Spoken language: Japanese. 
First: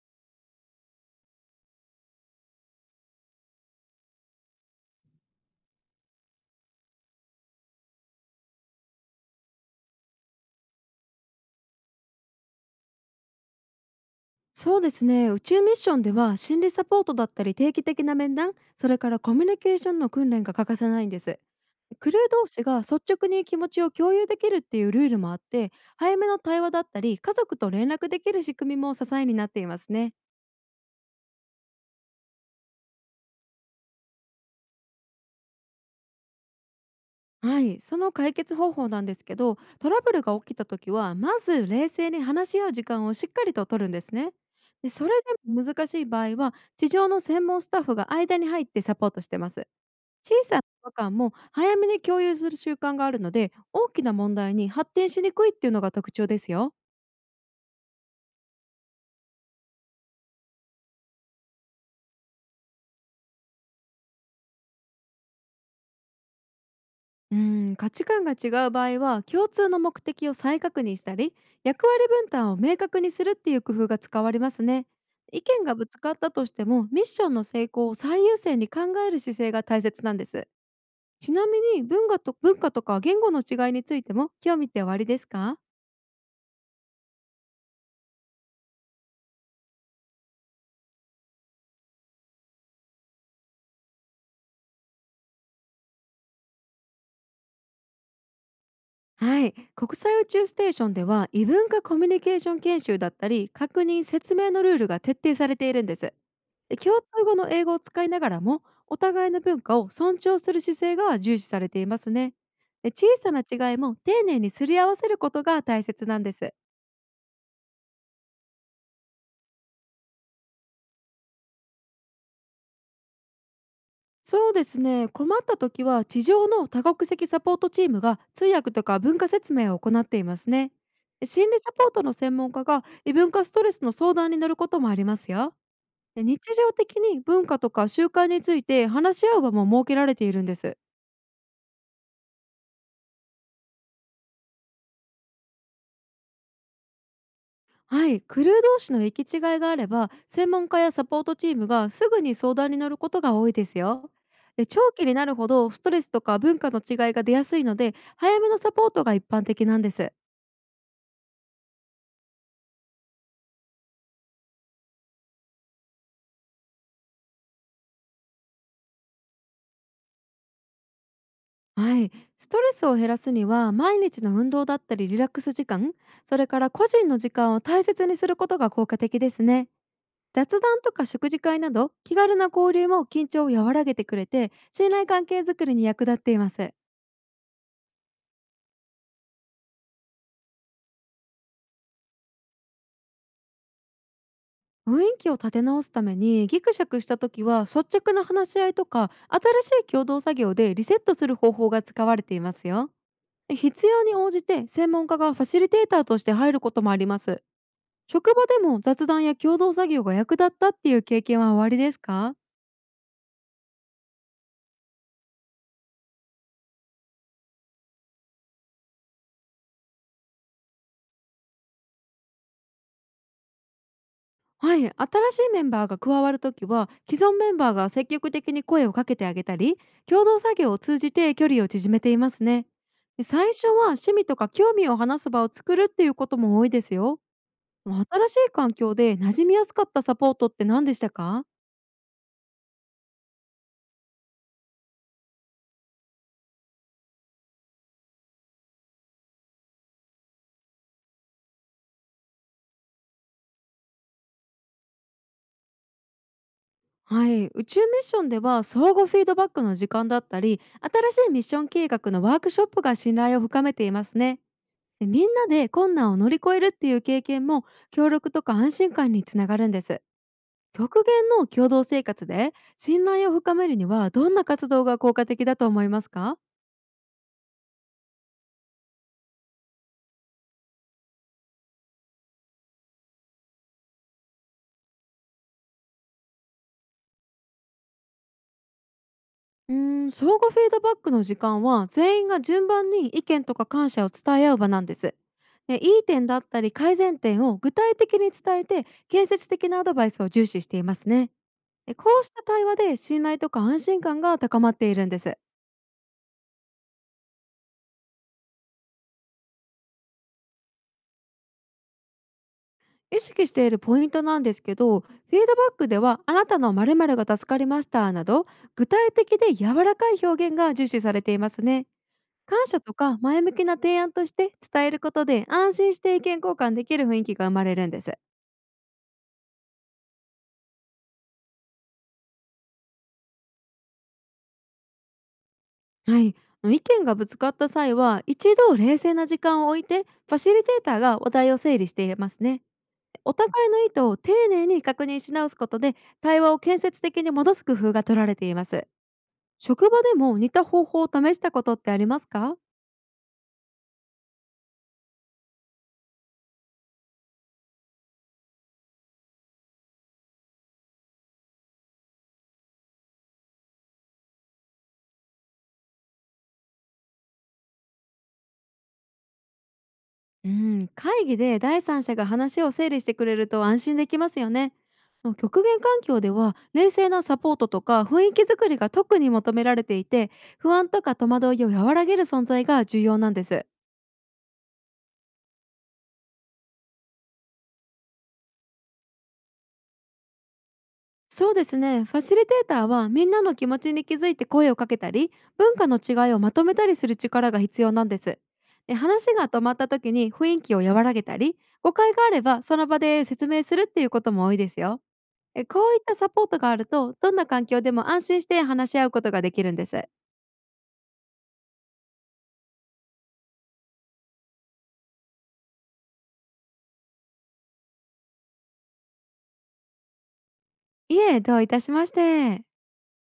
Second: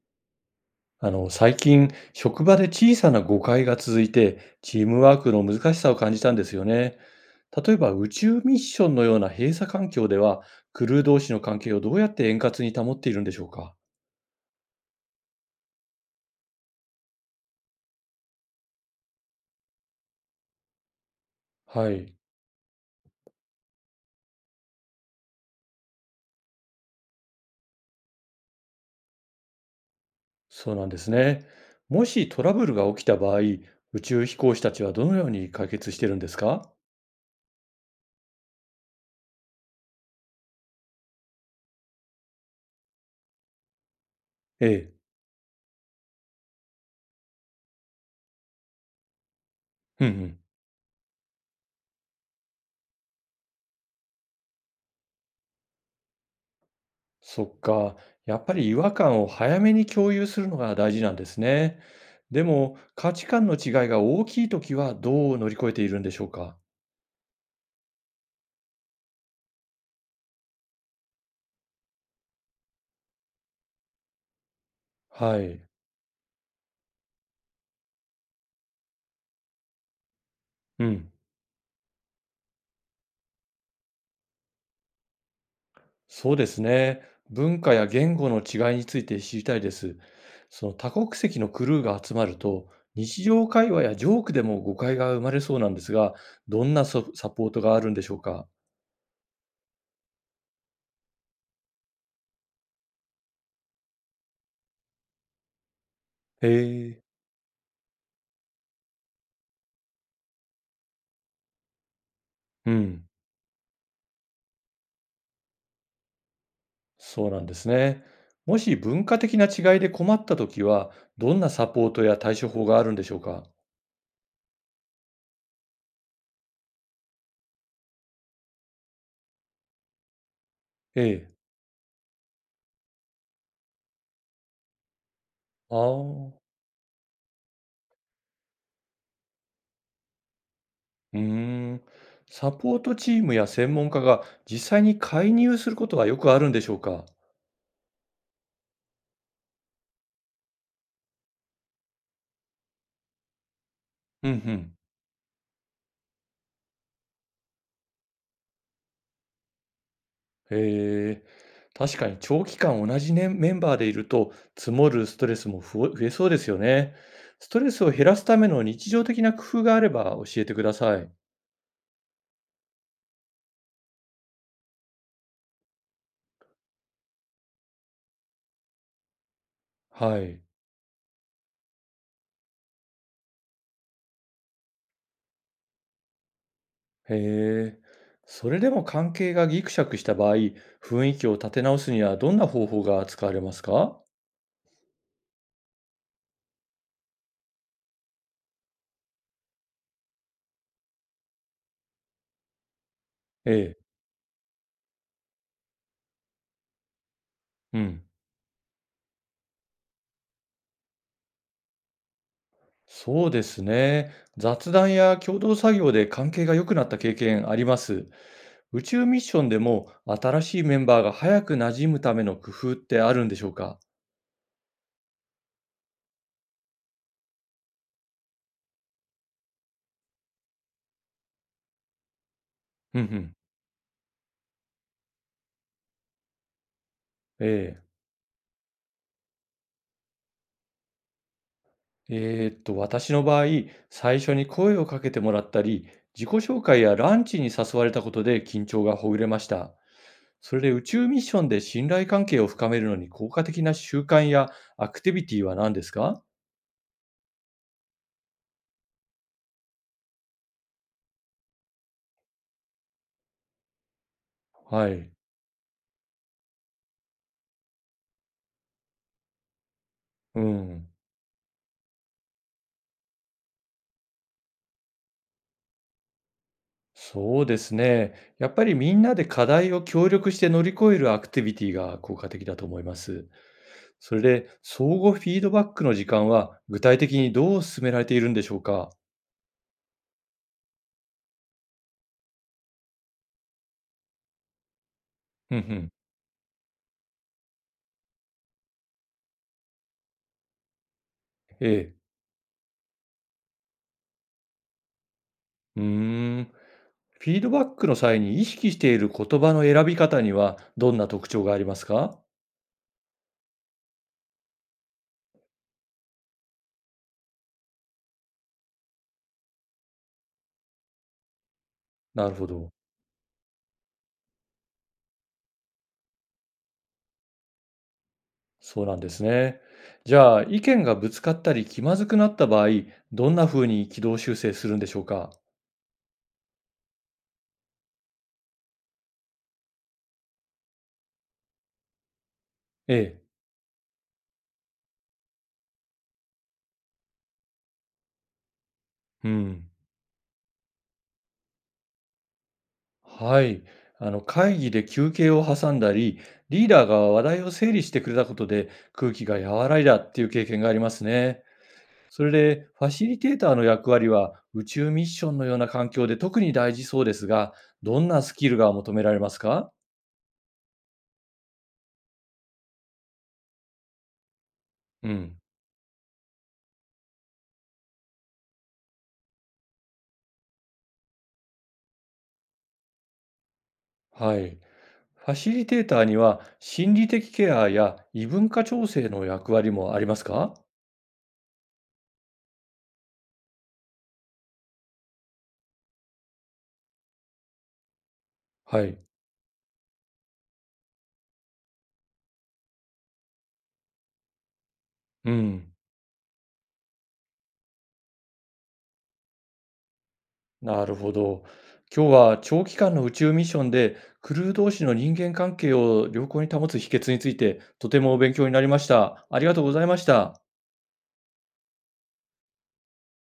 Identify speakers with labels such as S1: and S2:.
S1: 最近、職場で小さな誤解が続いて、チームワークの難しさを感じたんですよね。例えば、宇宙ミッションのような閉鎖環境では、クルー同士の関係をどうやって円滑に保っているんでしょうか？
S2: そうですね。宇宙ミッションでは心理サポートだったり定期的な面談、それからコミュニケーションの訓練が欠かせないんです。
S1: は
S2: ク
S1: い、
S2: ルー同士が率直に気持ちを共有できるっていうルールもあって、早めの対話だったり家族と連絡できる仕組みも支えになっていますね。
S1: そうなんですね。もしトラブルが起きた場合、宇宙飛行士たちはどのように解決してるんですか？
S2: はい、その解決方法なんですけど、トラブルが起きた時はまず冷静に話し合う時間をしっかりと取るんですね。
S1: え
S2: で、
S1: え。
S2: それでも難しい場合は地上の専門スタッフが間に入ってサポートしてます。
S1: うんう
S2: 小
S1: ん。
S2: さな違和感も早めに共有する習慣があるので、大きな問題に発展しにくいっていうのが特徴ですよ。
S1: そっか。やっぱり違和感を早めに共有するのが大事なんですね。でも、価値観の違いが大きいときはどう乗り越えているんでしょうか？
S2: うん、価値観が違う場合は共通の目的を再確認したり、役割分担を明確にするっていう工夫が使われますね。
S1: は
S2: 意
S1: い。
S2: 見がぶつかったとしても、ミッションの成功を最優先に考える姿勢が大切なんです。
S1: うん。
S2: ちなみに文化とか言語の違いについても興味っておありですか？
S1: そうですね。文化や言語の違いについて知りたいです。その多国籍のクルーが集まると、日常会話やジョークでも誤解が生まれそうなんですが、どんなササポートがあるんでしょうか？
S2: はい、国際宇宙ステーションでは異文化コミュニケーション研修だったり確認説明のルールが徹底されているんです。
S1: へ
S2: で、共
S1: え。
S2: 通語の英語を使いながらも、お互いの文化を尊重する姿勢が重視されていますね。
S1: う
S2: で、
S1: ん。
S2: 小さな違いも丁寧にすり合わせることが大切なんです。
S1: そうなんですね。もし文化的な違いで困ったときは、どんなサポートや対処法があるんでしょうか？
S2: そうですね、困った時は地上の多国籍サポートチームが通訳とか文化説明を行っていますね。
S1: え
S2: で、
S1: え。
S2: 心理サポートの専門家が異文化ストレスの相談に乗ることもありますよ。
S1: あ
S2: で、日
S1: あ、
S2: 常的に文化とか習慣について話し合う場も設けられているんです。
S1: うーん。サポートチームや専門家が実際に介入することはよくあるんでしょうか？
S2: はい、クルー同士の行き違いがあれば専門家やサポートチームがすぐに相談に乗ることが多いですよ。
S1: うんう
S2: で、
S1: ん。
S2: 長期になるほどストレスとか文化の違いが出やすいので、早めのサポートが一般的なんです。
S1: へえ。確かに長期間同じね、メンバーでいると積もるストレスもふ増えそうですよね。ストレスを減らすための日常的な工夫があれば教えてください。
S2: はい、ストレスを減らすには毎日の運動だったりリラックス時間、それから個人の時間を大切にすることが効果的ですね。
S1: はい。
S2: 雑談とか食事会など気軽な交流も緊張を和らげてくれて、信頼関係づくりに役立っています。
S1: へえ。それでも関係がギクシャクした場合、雰囲気を立て直すにはどんな方法が使われますか？
S2: 雰囲気を立て直すために、ギクシャクした時は率直な話し合いとか新しい共同作業でリセットする方法が使われていますよ。
S1: ええ。
S2: 必要に応じて専門家がファシリテーターとして入ることもあります。
S1: うん。
S2: 職場でも雑談や共同作業が役立ったっていう経験はおありですか？
S1: そうですね。雑談や共同作業で関係が良くなった経験あります。宇宙ミッションでも新しいメンバーが早く馴染むための工夫ってあるんでしょうか？
S2: はい、新しいメンバーが加わるときは既存メンバーが積極的に声をかけてあげたり、共同作業を通じて距離を縮めていますね。
S1: うんう
S2: で、
S1: ん。
S2: 最初は趣味とか興味を話す場を作るっていうことも多いですよ。
S1: ええ。
S2: 新しい環境で馴染みやすかったサポートって何でしたか？
S1: 私の場合、最初に声をかけてもらったり、自己紹介やランチに誘われたことで緊張がほぐれました。それで宇宙ミッションで信頼関係を深めるのに効果的な習慣やアクティビティは何ですか？
S2: はい、宇宙ミッションでは相互フィードバックの時間だったり、新しいミッション計画のワークショップが信頼を深めていますね。
S1: は
S2: で、
S1: い。
S2: みんなで困難を乗り越えるっていう経験も協力とか安心感につながるんです。
S1: うん。
S2: 極限の共同生活で信頼を深めるには、どんな活動が効果的だと思いますか？
S1: そうですね。やっぱりみんなで課題を協力して乗り越えるアクティビティが効果的だと思います。それで、相互フィードバックの時間は具体的にどう進められているんでしょうか？
S2: うーん、相互フィードバックの時間は全員が順番に意見とか感謝を伝え合う場なんです。
S1: うんう
S2: で、
S1: ん。
S2: いい点だったり改善点を具体的に伝えて、建設的なアドバイスを重視していますね。
S1: え
S2: で、
S1: え。
S2: こうした対話で信頼とか安心感が高まっているんです。
S1: うーん。フィードバックの際に意識している言葉の選び方にはどんな特徴がありますか？
S2: 意識しているポイントなんですけど、フィードバックでは「あなたの〇〇が助かりました」など、具体的で柔らかい表現が重視されていますね。
S1: なるほ
S2: 感
S1: ど。
S2: 謝とか前向きな提案として伝えることで、安心して意見交換できる雰囲気が生まれるんです。
S1: そうなんですね。じゃあ、意見がぶつかったり気まずくなった場合、どんな風に軌道修正するんでしょうか？
S2: はい、意見がぶつかった際は一度冷静な時間を置いて、ファシリテーターが話題を整理していますね。
S1: ええ。
S2: お互いの意図を丁寧に確認し直すことで、対話を建設的に戻す工夫が取られています。
S1: うん。
S2: 職場でも似た方法を試したことってありますか？
S1: はい。会議で休憩を挟んだり、リーダーが話題を整理してくれたことで空気が和らいだっていう経験がありますね。それで、ファシリテーターの役割は宇宙ミッションのような環境で特に大事そうですが、どんなスキルが求められますか？
S2: うん、会議で第三者が話を整理してくれると安心できますよね。
S1: うん。
S2: 極限環境では冷静なサポートとか雰囲気作りが特に求められていて、不安とか戸惑いを和らげる存在が重要なんです。
S1: はい。ファシリテーターには心理的ケアや異文化調整の役割もありますか？
S2: そうですね。ファシリテーターはみんなの気持ちに気づいて声をかけたり、文化の違いをまとめたりする力が必要なんです。
S1: は
S2: で、
S1: い。
S2: 話が止まった時に雰囲気を和らげたり、誤解があればその場で説明するっていうことも多いですよ。
S1: うん。
S2: こういったサポートがあると、どんな環境でも安心して話し合うことができるんです。
S1: なるほど。今日は長期間の宇宙ミッションでクルー同士の人間関係を良好に保つ秘訣についてとても勉強になりました。ありがとうございました。
S2: いえ、どういたしまして。